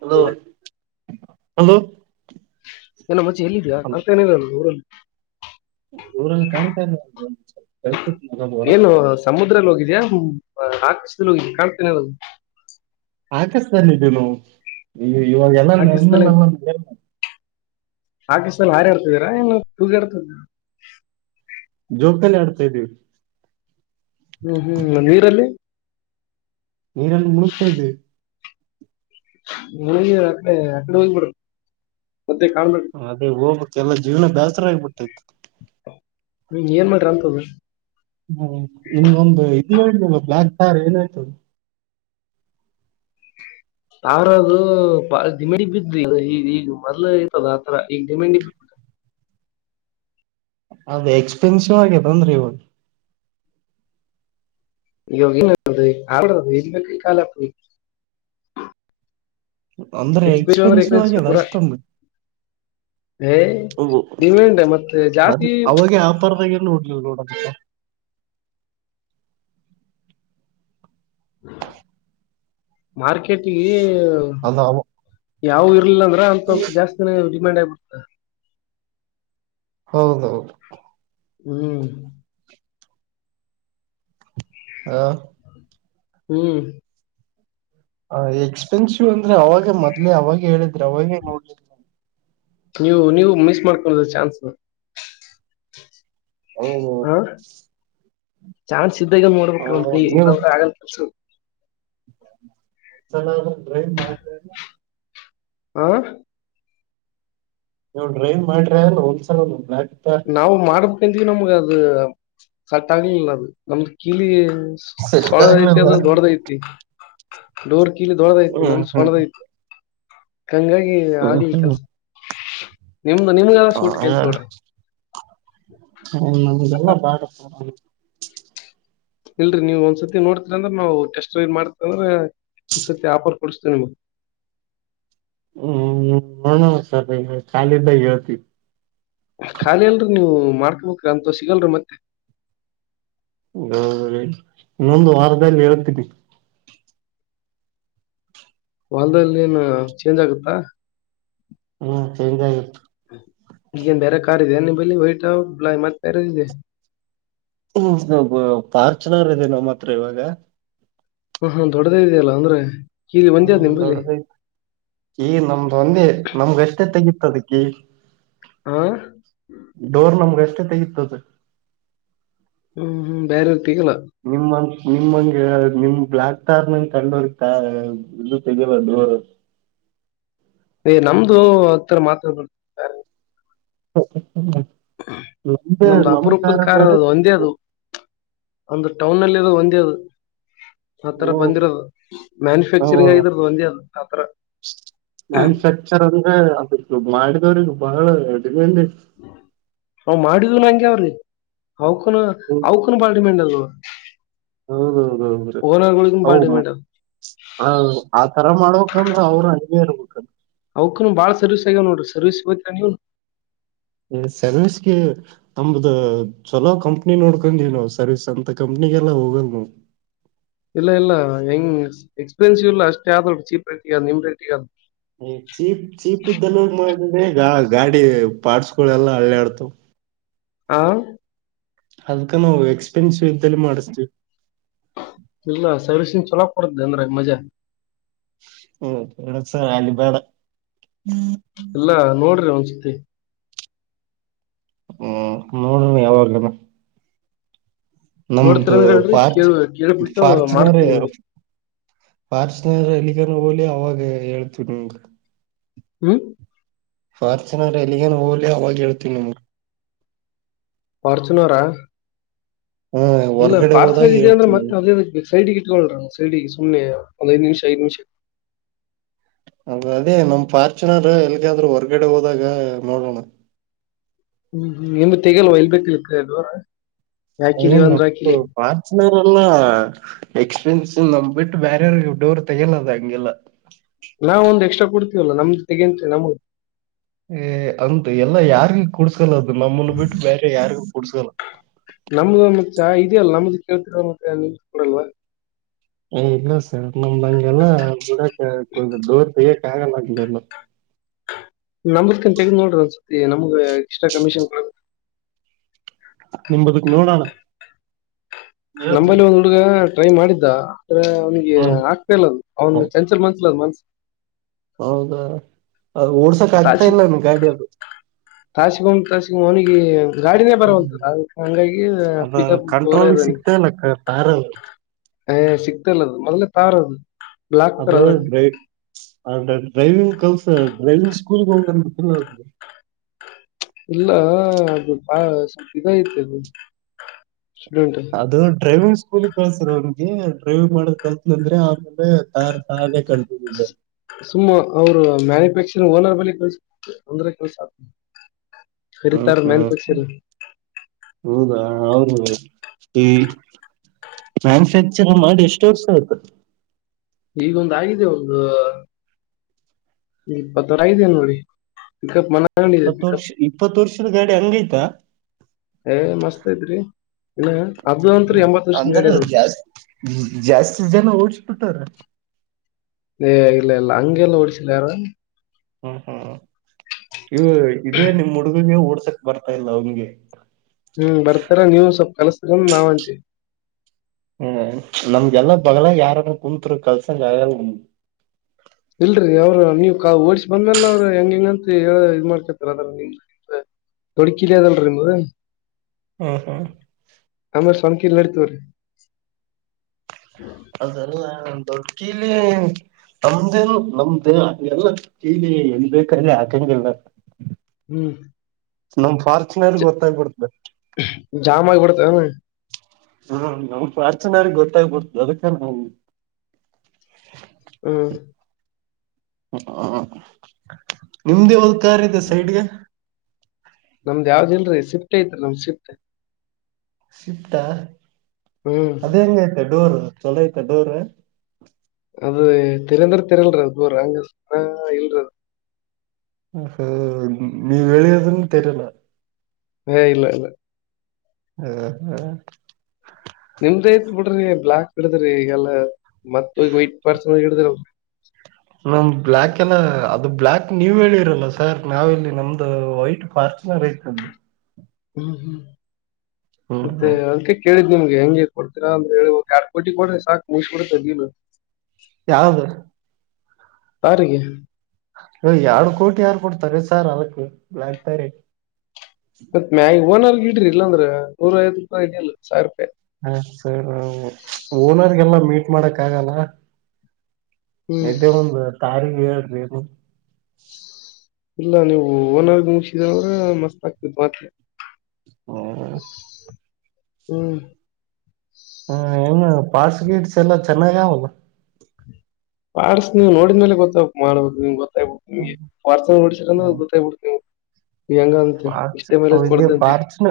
Hello hello hello ಮಚ್ಚಿ ಎಲ್ಲಿದ್ಯಾ ಅಂತ ಏನಲ್ಲ ಊರಲ್ಲಿ ಊರ ಕಾಣಿತ ಏನು ಸಮುದ್ರಲ್ ಹೋಗಿದ್ಯಾ ಆಕಾಶದಲ್ಲಿ ಹೋಗಿದ ಕಾಣ್ತೀನೆ ಇಲ್ಲಾ ಆಕಾಶದಲ್ಲಿ ದಿನ ಅಯ್ಯಯ್ಯೋ ಆಕಾಶದಲ್ಲಿ [unintelligible] ಆಕಾಶದಲ್ಲಿ ಹಾರಾಡ್ತಿದೀರಾ ಏನು ತುಗಾಡ್ತಾ ಇದ್ದೀರಾ ಜೋಕಾಲಿ ಆಡ್ತಿದೀವಿ ಹ್ಮ್ ಹ್ಮ್ ನೀರಲ್ಲಿ ನೀರಲ್ಲಿ ಮುಳುಗ್ತಾ ಇದ್ದೀವಿ [unintelligible] ಕಾಣ್ಬೇಡ್ರಿ ಅದೇ ಹೋಗ್ಬೇಕು ಎಲ್ಲ ಜೀವನ ಬ್ಯಾಸ್ರ ಆಗ್ಬಿಟ್ಟೈತ ಏನ್ ಮಾಡಿರ ಅಂತದ್ದು ಹ್ಮ ನಿಮಗೊಂದು ಇ ಹೇಳತಲ್ ಬ್ಲಾಕ್ ಥಾರ್ ಏನಾಯ್ತು ಸಾರ ಅದು ದಡಿಮೆಂಡಗ್ ಬಿದ್ರಿ ಈಗ ಈಗ ಮೊದ್ ಐತದ ಆತರ ಈಗ ದಿಮೆಂಡಿ ಬ [inaudible] ಅದೇ ಎಕ್ಸ್ಪೆನ್ಸಿವ್ ಆಗೇದಂದರಿ ಇವಾಗ [unintelligible] ಅಂದ್ರೆ ಎಕ್ಸ್ಪೆನ್ಸಿವ್ ಆಗ್ಯದ ಅಷ್ಟೊಂದು ಏ ಹೌದು ಡಿಮ್ಯಾಂಡ್ ಮತ್ತೆ ಜಾಸ್ತಿ ಅವಾಗ ಆಫರ್ ದಾಗ ಎಲ್ಲೂ ಹೋಗಿದ್ದೇವೆ ನೋಡು ಮಾರ್ಕೆಟ್ ಈ ಅದು ಅವ ಯಾವ ಇರ್ಲಿಲ್ಲ ಅಂದ್ರ ಅಂತವ ಜಾಸ್ತಿನ ಡಿಮಾಂಡ್ ಆಗ್ಬಿಡ್ತ ಹೌದೌದು ಹ್ಮ್ ಹಾ ಹ್ಮ್ ಹ ಎಕ್ಸ್ಪೆನ್ಸಿವ್ ಅಂದ್ರೆ ಅವಾಗೆ ಮೊದ್ಲೇ ಅವಾಗ ಹೇಳಿದ್ರೆ ಅವಾಗ ನೋಡ್ಲ ನ ನೀವು ನೀವು ಮಿಸ್ ಮಾಡ್ಕೊಂಡ್ರು ಚಾನ್ಸ್ ಹೌದೌದು ಹಾ ಚಾನ್ಸ ಚಾನ್ಸ್ ಇದ್ದಾಗ ಹ ನೋಡ್ಬೇಕು ಒಂದು ಕೈ ಇಲ್ಲ ಅಂದ್ರ ಆಗಲ್ಲ ಸರ್ ನಾ ಅದ್ನ ಡ್ರೈವ್ ಮಾಡದೇ ಇಲ್ಲಾ ಆ ನೀವು ಡ್ರೈವ್ ಮಾಡ್ರಿ ಅಲ್ ಒಂದ್ಸಲ ಒಂದು ಬ ನಾವು ಮಾಡ್ಬೇಕಂತವಿ ನಮ್ಗ ಅದು ಸೆಟ್ ಆಗ್ಲಿಲ್ಲ ಅದು ನಮ್ದ ಕೀಲಿ ಸೆಟ್ ಸೋನಾದ ಐತಿ ಆಗ್ಲಿಲ್ಲ ಅದ ದೊಡ್ಡದ ಐತಿ ಡೋರ್ ಕೀಲಿ ದೊಡ್ಡದ ಐತೆ ಹ್ಮ್ ನಮ ಹ್ಮ್ ಸಣ್ಣದ ಐತಿ ಹಂಗಾಗಿ ಹ್ಮ್ ಆಗ್ಲಿಲಾ ಹ್ಮ್ ಕೆಲ್ಸ ನಿಮ್ದ ನಿಮಗೆಲ್ಲ ಸ್ಕೂಟಿ ಕಲ್ತ್ ನೋಡ್ರಿ ನಮ್ದ ಎಲ್ಲಾ ಬ್ಯಾಡ ಸಾರ್ ಇಲ್ರರಿ ನೀವ ಒಂದ್ಸರ್ತಿ ನೋಡ್ತರಿ ಅಂದ್ರ ನಾವು ಟೆಸ್ಟ್ ಡ್ರೈವ್ ಮಾಡ್ತ ಅಂದ್ರ ಒಂದ್ ಸತಿ ಆಫರ್ ಕೊಡಿಸ್ತೇ ನಿಮಗ ಹೂ ನೋಡೋಣ ಸರ್ ಈಗ ಖಾಲಿ ಇದಾಗ ಹೇಳ್ತೀವಿ ಮಾಡ್ಕಬೇಕ್ರ ಅಂತ ಸಿಗಲ್ರರಿ ಮತ್ತೆ ಹೌದರಿ ಇನ್ನೊಂದು ವಾರದಲ್ಲಿ ಹೇಳತೀನಿ ಹೊಲದಲ್ಲಿ ಏನು ಚೇಂಜ್ ಆಗುತ್ತಾ ಹ್ಮ ಚೇಂಜ್ ಆಗಿತ್ತು. ನ್ ಬೇರೆ ಕಾರಿದೆ ಬಲಿ ವೈಟಾವಲ ಮತ್ತ ಬೀರಿದೆ. [inaudible] ಪಾರ್ಚನರ್ ಇದೆ ನಮ್ಮ ಮಾತ್ರ ಇವಾಗ. ಹ್ಮ ಹ್ಮ ದೊಡ್ಡದೇ ಇದ್ಯಲ್ಲಾ ಅಂದ್ರೆ. ಇಲ್ಲಿ ಒಂದೇ ಅದ ಹ್ಮ ನಿಮ್ಮಲ್ಲಿ ದೊಡ್ಡದಾಯ್ತು ಈಗ ನಮ್ದು ಒಂದೆ ನಮ್ಗೆ ಎಷ್ಟೇ ತಗಿ. [unintelligible] ದಕ್ಕೆ ಆ ಡೋರ್ ನಮ್ಗೆ ಎಷ್ಟೆ ತೆಗಿತದ. ಹ್ಮ್ ಹ್ಮ್ ಬೇರೆ. ನಿಮ ಮನ್ಸ್. ನಿಮಂಗೆ ನಿಮ್ ಬ್ಲಯಾಕ್ಟಾರ್ ನಂಗ ಕಂಡೋರ್ ಇದು ತೆೆಗೆಲ್ಲ ದೋರ್. ಹ್ಮ. ಏ ನಮ್ದು ಹತ್ರರ ಮಾತಾ. ನಮ್ದ ನಮ್ದು ನಮಕಾರ ಬೇರೆ. [inaudible] ಟೌನ್ಲ್ಲಿ ಇರೋದು ಒಂದೇ ಅದು. ಆತರ ಬಂದಿರೋದು ಮ್ಯಾನುಫ್ಯಾಕ್ಚರಿಂಗ್ ಆಗಿದಿರದು ಒಂದೇ ಅದು ಆತರ. ಮ್ಯಾನುಫ್ಯಾಕ್ಚರ್ ಅಂದ್ರೆ. ದುಡ್ಡು ಮಾಡಿದವ್ರರಿಗೆ ಬಹಳ ಡಿಮ್ಯಾಂಡ್ ಆಯ್ತ್ರಿ. ನ ಮಾಡಿದ್ ನಂಗೆವ್ರಿ ಅವಕನು ಅವಕನು ಬಾಟಿ ಮೆಂಡದ. [inaudible] ಹೌದೌದೌದ ಬಾಳ ಹ ಡಿಮ್ಯಾಂಡ್ ಅದು ಆತರ ಮಾಡ. ಯಾಕಂದ್ರ ಅವ್ರರು ಅಂಗೆ ಇರ್ಬೇಕ್ರ. ಅವಕನು ಬಾಳ ಸರ್ವಿಸ್ ಆಗ್ಯವ್ ನೋಡ್ರಿ ಸರ್ವೀಸ ಸಿಗೋತ್ತರ ನೀವ. ಸರ್ವಿಸ್ಗೆ ನಮ್ದ ಚಲೋ ಕಂಪ್ನಿ ನೋಡ್ಕೊಂಡೀ ನಾ ಸರ್ವಿಸ್ ಅಂತ ಕಂಪ್ನಿ. ಅಗೆ ಎಲ್ಲ ಹೋಗಂಗ. ಇಲ್ಲ ಇಲ್ಲ ಹೆಂಗ್ ಎಕ್ಸ್ಪೆನ್ಸಿವ್ ಇಲ್ಲ ಅಷ್ಟೇ ಆದ ಚೀಪ್ ರೇಟಗ ನಿಮ್ ರೇಟಗ ಅ. ಚೀಪ್ ಚೀಪ್ ಇದ್ದಲ್ಲ ಮಾಡ್ರೆ ಗ ಗಾಡಿ ಪಾರ್ಟ್ಸ್ ಗಳೆಲ್ಲಾ ಹಳ್ಳಆಡ್ತವ. ಆ ಅದ್ಕ ನಾವು ಎಕ್ಸ್ಪೆನ್ಸಿವ್ ಇದ್ದಲ್ಲಿ ಮಾಡಿಸ್ತೀವಿ. ಇಲ್ಲ ಸರ್ವೀಸಿಂಗ್ ಚಲೋ ಕೊಡದೆ ಅಂದ್ರೆ ಮಜಾ. ಹ್ಮ ಎಡಸ ಅಲೀಬೇಡ. ಎಲ್ಲಾ [inaudible] ಹ್ಮ್ ಮೂಡ [unintelligible] ಯಾವ ಅಲ್ಲ. ನಮ್ದು ನೋಡ್ತಿರಂದ್ರ ಹೇಳ್ರಿ ಫಾರ್ ಕೇಳ ಕೇಳ್ಬಿಟ್ಟು ಫಾರ್ಚುನರ್. ಮಾಡ್ತೀವಿ ನಿಮ್ಗೆ ಫಾರ್ಚುನರ್ ಎಲ್ಲಿಗನ ಹೋಗಲಿ ಅವಾಗ ಹೇಳ್ತ ನಿ. ಹ್ಮ್ ಫಾರ್ಚುನರ್ ಎಲ್ಲಿಗನ್ ಹೋಗಲಿ ಅವಾಗ ಹೇಳ್ತೀ ನಿಮ್ಗೆ. ಪಾರ್ಚುನರಾ. ಹ್ಮ್ ಇಲ್ಲ ಹೊರ್ಗಡೆ ಹೋದಾಗ ಫಾರ್ಚುನರ್ ಇದೆ ಅಂದ್ರೆ ಹೇಳ್ತೀನಿ. ಮತ್ತೆ ಅದೇನುಕ್ಕೆ. ಸೈಟ ಇಟ್ಕೊಡ್ರ ಸೈಟ ಸುಮ್ನೆ ಒಂದು ನಿಮಿಷ ಐದು ನಿಮಿಷ. ಅ ಅದೇ ನಮ್ ಫಾರ್ಚುನರ್ ಎಲ್ಗಾದ್ರೂ ಹೊರ್ಗಡೆ ಹೋದಾಗ ನೋಡೋಣ. ಹ್ಮ್ ನಿಮ್ಮ ತೆಗಲ್ವಾ ಇಲ್ಬೇಕಲಿಲ್ಲರ. ಏನ್ ನಮು ಪಾರ್ಸನರ್ ಎಲ್ಲ ಎಕ್ಸ್ಪೆನ್ಸಿವ್ ನಂ. ಬಿಟ್ ಬೇರೆಗಿ ಡೋರ್ ತೆಯಂಗೆಲ್ಲ ಅದು ಹಂಗೆಲ್ಲ. ಲ್ಲ ನಮ್ದು ತೆಗ ಅಂತ ಹೇಳಿ ನಮ್ದ. ಏ ಅಂತು ಎಲ್ಲಾ ಯಾರಿಗ ಕೂಡ್ಸ್ಕಲ್ಲ ಅದು ನಮ್ಮನ್ನು ಬಿಟ್ಟು ಬೇರೆ ಯಾರಿಗ ಕುೂಡ್ಸ್ಕಲ್ಲ. [inaudible] ನಮ್ದಮ ಚ ಇದ. [unintelligible] ಕೊಡಲ್ವಾ. ಏ ಇಲ್ಲಸ. ನಮ್ಮ್ ಅಂಗಲ್ಲ [unintelligible] ಡೋರ್ ತರಕಾಗಲ್ಲ ಹಂಗೆಲ್ಲ. ನಂಬತ್ಕಂಡ ತೆಗ್ದ್ ನೋಡ್ರಿ ಒಂದ್ ಸತಿ ನಮಗ ಎಕ್ಸ್ಟ್ರಾ ಕಮಿಷನ್ ಕೊ. ನಿಂಬದುಕ್ಕೆ ನೋಡಣ ನಂಬಲ್ಲಿ ಒಂದ್ ಹುಡುಗ ಟ್ರೈ ಮಾಡಿದ್ದ ಅವ್ನಿಗೆ ಹ್ಮ್ ಆಗ್ತಾ ಇಲ್ಲದು ಅವ್ನು ಹೌ- ಚಂಚಲ್ ಮನ್ಸಲದ ಮನ್ಸ ಹೌದಾ ಅದು ಓಡ್ಸಕ್ ತ ಆಗ್ತಾ ಸಿ ಇಲ್ಲ ನನ್ ಗಾಡಿ ಅದು ತ ಸಿಗ ತ ಸಿಗ ಅನಗೆ ಗಾಡಿನೇ ಬರವಲ್ ಹ್ಮ್ ಹಂಗಾಗಿ ಅದ ಪಿಕಪ್ ತಗಲ ಕಂಟ್ರೋಲ್ ಇದೆನ ಸಿಗ್ತಾ ಇಲ್ಲ ತಾರ ಹ ಸಿಕ್ತಲ್ಲದು ಮೊದಲ ತಾರದು ಅದು ರೇಟ್ ಅ ಡ್ರೈವಿಂಗ್ ಕಲ್ಸ ಡ್ರೈವಿಂಗ್ ಸ್ಕೂಲ್ಗೆ ಹೋಗ ಇಲ್ಲ ಅದು ಬಾ ಸ್ವಲ್ಪ ಇದ ಐತಿ ಅದು ಸ್ಟೂಡೆಂಟ್ ಅದು ಡ್ರೈವಿಂಗ್ ಸ್ಕೂಲಿ ಕಳ್ಸ್ರರು ಅವ್ನ್ಗೆ ಡ್ರೈವಿಂಗ್ ಮಾಡ ಕಲ್ತ್ ಅಂದ್ರೆ ಆ ತಾರ ತೇ ಕತ ಸುಮ್ಮ ಅವರು ಮ್ಯಾನುಫ್ಯಾಕ್ಚರಿಂಗ್ ಓನರ್ ಬಳಿ ಕೆಲ್ಸ ಅಂದ್ರೆ ಕೆಲ್ಸ ಆಗ್ ಹ್ಮ್ ಹರಿತಾರ ಮ್ಯಾನ್ ಹ್ಮ್ ಕೊ ಚ ಹೌದಾ ಅವರು ಹ ಮ್ಯಾನುಫ್ಯಾಕ್ಚರಿಂಗ್ ಮಾಡಿ ಎಷ್ಟು ವರ್ಷ ಆಯ್ತು ಈಗೊಂದ ಆಗಿದೆ ಒಂದು ಇಪ್ಪತ್ತಾರ ಆಗಿದೇ ನೋಡಿ ಪಿಕಪ್ ಮನ ಇಪ್ಪತ್ತು ವರ್ಷ ಪಪ್ ಇಪ್ಪತ್ತು ವರ್ಷದ ಗಾಡಿ ಹಂಗೈತಾ ಏ ಮಸ್ತ್ ಐತ್ರಿ ಇನ್ನ ಅದು ಅಂತೂ ಎಂಬತ್ತು ವರ್ಷದ ಅಂದ ಗಾಡಿ ಅದು ಜಸ್ ಸಿಜನ್ ಹ ಟರ ಏ ಇಲ್ಲ ಇಲ್ಲ ಅಂಗ ಎಲ್ಲ ಡಶಿಲ್ಲ ಯಾರ ಹ್ಮ್ ಹ್ಮ್ ಇ ಇದೇ ನಿಮ ಹುಡುಗಗೆ ಓಡ್ಸಕ್ ಬರ್ತಾ ಇಲ್ಲ ಅವಂಗೆ ಕಲಸರ ನಾವಂತೆ ಹ್ಮ್ ನಮ್ಗೆಲ್ಲ ಬಗ್ಲ ಯಾರಾರ ಕುೂಂತ್ರು ಕಲ್ಸ ಜಾಯಲ್ ಇಲ್ರರಿ ಅವ್ರು ನೀವ್ ಕ ಓಡ್ಸ ಬಂದ್ಮೇಲೆ ಅವ್ರು ಹೆಂಗಿಂಗಂತ ಹೇಳ ಇದ್ ಮಾಡ್ಕತರ ಅದ್ರಮ ಹಡಕಲಿ ಅದಲ್ರಿ ನಿಮ್ದ ಹ್ಮ ಹಾ ಸಂಕಲ್ಡ್ತವ್ರೀ ಅದಲ್ಲ ದೊಡ್ಕಿಲಿ ನಮ್ದೇನು ನಮ್ದೇ ಎಲ್ಲ ಕಲಿ ಎಲ್ಲಿ ಬೇಕಾದ್ರೆ ಹಾಕಂಗಿಲ್ಲ ಹ್ಮ್ ನಮ್ ಫಾರ್ಚುನರ್ಗೆ ಚ- ಗೊತ್ತಾಗಬಿಡ್ತದೆ ಜಾಮ್ ಆಗ್ಬಿಡ್ತಾವನ ಹಾ ನಮ್ ಪ್ರಾರ್ಚನ್ರಿಗೆ ಗೊತ್ತಾಗ್ಬಡ್ತ ಅದಕ್ಕ ಹ್ಮ ಹ ನಿಮ್ದ ಒದ ಕಾರ್ ಇದೆ ಸೈಡ್ಗೆ ನಮ್ದ್ ಯಾವ್ದ್ ಇಲ್ರೀ ಶಿಫ್ಟ್ ಐತ್ರಿ ನಮ್ದ್ ಶಿಫ್ಟ್ ಸಿಕ್ತಾ ಹ್ಮ್ ಅದ ಹೆಂಗಯತ ಡೋರ್ ಚೊಲೋ ಆಐ್ತ ಡೋರ್ ಅದು ತರಂದ್ರೆ ತೆರಲ್ರ ಬ ಹಂಗ ಇಲ್ರ ಹ ಸ ನೀ ಬೆಳಿಯದು ತರಲ ಹಾ ಇಲ್ಲ ಇಲ್ಲ ಹಾ ಹಾ [unintelligible] ಬ್ಲಾಕ್ ಹಿಡದ್ರಿ ಈಗಲ್ಲಾ ಮತ್ತ ಈ ವೈಟ್ ಪರ್ಸನ್ ಹಿಡದ್ರಿ ಅವಿ ನಮ್ ಬ್ಲ್ಯಾಕ್ ಎಲ್ಲ ಅದು ಬ್ಲ್ಯಾಕ್ ನೀವ್ ಹೇಳಿರಲ್ಲ ಸರ್ ನಾವ ಇಲ್ಲಿ ನಮ್ದು ವೈಟ್ ಪಾರ್ಕ್ ರೇತು ಹ್ಮ್ ಹ್ಮ್ ಮತ್ತೆ ಹ್ಮ್ ಅಲ್ ಕ ನಿಮ್ಗೆ ಹೆಂಗೆ ಕೊಡ್ತೀರಾ ಅಂದ್ರ ಹೇಳಿ ಕಾರ್ ಕೋಟಿ ಕೊಡ್ರೆ ಸಾಕಕ್ ಮುಗ ಕೊಡತದನು ಯಾವ್ದು [unintelligible] ಅ ಎರಡ್ ಕೋಟಿ ಯಾರ ಕೊಡ್ತಗ ಸಾರ್ ಅಲಕ್ ಆತರಿ ಮತ್ ಮ್ಯಾಗ್ ಓನರ್ಗ ಇಡ್ರಿ ಇಲ್ಲಂದ್ರ ನೂರ ಐವತ್ ರೂಪಾಯಿ ಇದಿಲ್ಲ ಸಾವಿರ್ ಹ ಸರ್ ಓನರ್ಗೆಲ್ಲ ಮೀಟ್ ಮಾಡಕ ಆಗಲ್ಲ ಹ್ಮ್ ಇದ್ದಿದ್ ಒಂದ ತಾರಿ ಹೇಳ್ರಿ [unintelligible] ಇಲ್ಲ ನೀವು ಓನರ್ಗಾ ಮುಗಸಿದಂದ್ರ ಮಸ್ತ್ ಆಗ್ತಿತ್ ಮತ್ತೆ. ಹ್ಮ್ ಹ್ಮ್ ಹ್ಮ ಏನ ಪಾರ್ಸ್ ಗೀಟ್ಸ್ ಎಲ್ಲ ಚೆನ್ನಾಗ ಅವಲ್ಲ. ಪಾಡ್ಸ ನೀವು ನೋಡಿದ ಮೇಲೆ ಗೊತ್ತ ಮಾಡ್ಬೇಕ ನಿಮ್ ಗೊತ್. ತಬೆಕ್ ನೀ ವಾಡ್ಸ ಬಿಡ್ಸಿ ಅಂದ್ರ ಹ್ಮ ಗೊತ್ತ ಆಗ್ ಬಿಡತ್ ನಿಮ್ಗ. ಪಾರ್ಚ್ ಅವ್ ಇದ್ದಿದ ಅಂತೀವಿ ಪಾರ್ಚ್ ನ.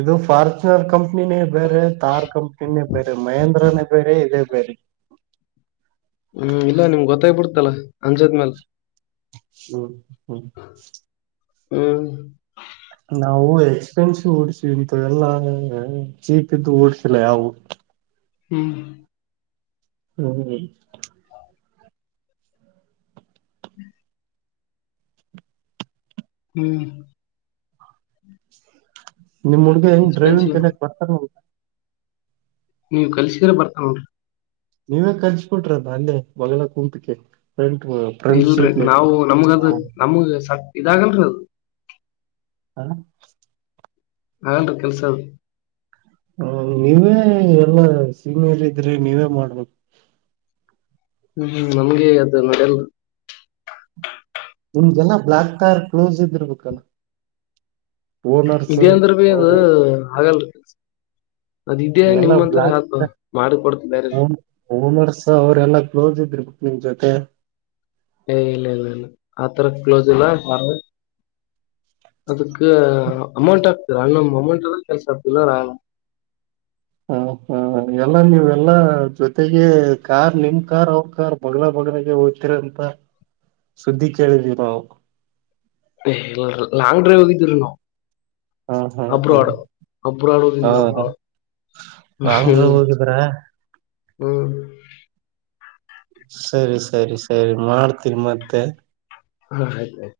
ಇದು ಫಾರ್ಚುನರ್ ಕಂಪ್ನಿನೇ ಬೇರೆ ತಾರ್ ಕಂಪ್ನಿನೇ ಬೇರೆ ಮಹೇಂದ್ರನೇ ಬೇರೆ ಇದೆ ಬೇರೆ. ಬೇರೆ. ಹ್ಮ್ ಇಲ್ಲ ನಿಮ್ ಗೊತ್ತಾಗ ಬಿಡ್ತಲ್ಲಾ ಅಂಜದಮ್ಯಲ್. ಹ್ಮ್ ಹ್ಮ್ ಹ್ಮ್ ನಾವು ಎಕ್ಸ್ಪೆನ್ಸಿವ್ ಓಡ್ಸೀವಿ ಇಂಥವೆಲ್ಲ ಅ ಚೀಪ್ ಇದ್ದು ಓಡ್ಸಿಲ್ಲ ಯಾವು. ಹ್ಮ್ ಹ್ಮ್ ಹ್ಮ್ ನಿಮ್ ಹುಡ್ಗ ಹೆಂಗ ಡ್ರೈವಿಂಗ್ ಎಕ್ಸ್ಪೆನ್ಸಿವ್ ಕಲ್ಯಾಕ್ ಬರ್ತ್ ನೀವ ಕಲ್ಸಿದ್ರ ಬರ್ತಾಳ ನೋಡ್ರಿ. ನೀವೇ ಕಲ್ಚ್ ಕೊಟ್ರದಲ್ಲೆ ಮಗಲಾಗ್ ಕುಂತಕೆ. ಇಲ್ರಿ ನಾವು ನಮಗದು ನಮಗ ಸ ಇದಾಗಲ್ರಿ ಅದ. ಹ ಆಗಲ್ರಿ ಕೆಲ್ಸದು. ಹ ನೀವೇ ಎಲ್ಲ ಸೀನಿಯರ್ ಇದ್ರಿ ನೀವೇ ಮಾಡಬೇಕ. ಹ್ಮ್ ನಮ್ಗೆ ಅದು ನಡ್ಯಲ. ನಿಮಗೆಲ್ಲ ಬ್ಲಾಕ್ ಕಾರ್ ಕ್ಲೋಸ್ ಇದಿರ್ಬೇಕಲ್ಲ. ಓನರ್ಸ್ ಇದೆ ಅಂದುರ್ಬಿ ಅದು ಅವರೆಲ್ಲ ಅಗಲ್ರಿ. ಅ ಇದೇ ಎಲ್ಲಾ ನಿಮ್ಮೊಂತೊರಿಗ್ ಬ್ಲಾಕ್ ಆತದ ಮಾಡಕೊ ಓಮ್ ಓನರ್ಸ್ ಅವ್ರೆಲ್ಲಾ ಕ್ಲೋಸ್ ಇದ್ದಿರಬೇಕ್ ನಿಮ್ ಜೊತೆ. ತರ ಕ್ಲೋಸ್ ಇಲ್ಲ ಪಾರ್ವೈ ಅದಕ್ಕ ಅಮೌಂಟ್. ಇರಣ್ಣಮ್ ಅಮೌಂಟ್ ಇದ್ರ ಕೆಲ್ಸ ಆತದ ಇಲ್ಲ ಅಂದ್ರ ಆಗಲ್. ಹ ಹ ಎಲ್ಲ ನೀವೆಲ್ಲಾ ಜೊತೆಗೆ ಕಾರ್ ನಿಮ್ ಕಾರ್ ಅವ್ರ ಕಾರ್ ಬಗಲಗ ಬಗ ಬಗಲಗೆ ಹೊತಿರಂತ ಸುದ್ದಿ ಕೇಳಿದ್ವಿ ನಾವು. ಹೆ ಇಲ್ರ ಲಾಂಗ್ ಡ್ರೈವ್ ಹೋಗಿದ್ದೇವ್ರಿ ನಾವ್. ಹಾ ಹಾ ಹಾ ಅಬ್ರಾಡ್ ಅಬ್ರಾಡ್ ಹೋಗಿದ್ವಿ ಅಬ್ರಾಡ್. ಅಬ್ರಾಡ್ ಹ್ಮ್ ಹೋಗಿದ್ರ. ಹ್ಮ್ ಸರಿ ಸರಿ ಸರಿ ಮಾಡ್ತೀನಿ ಮತ್ತೆ. ಹಾ ಆಯ್ತ ಆಯ್ತ.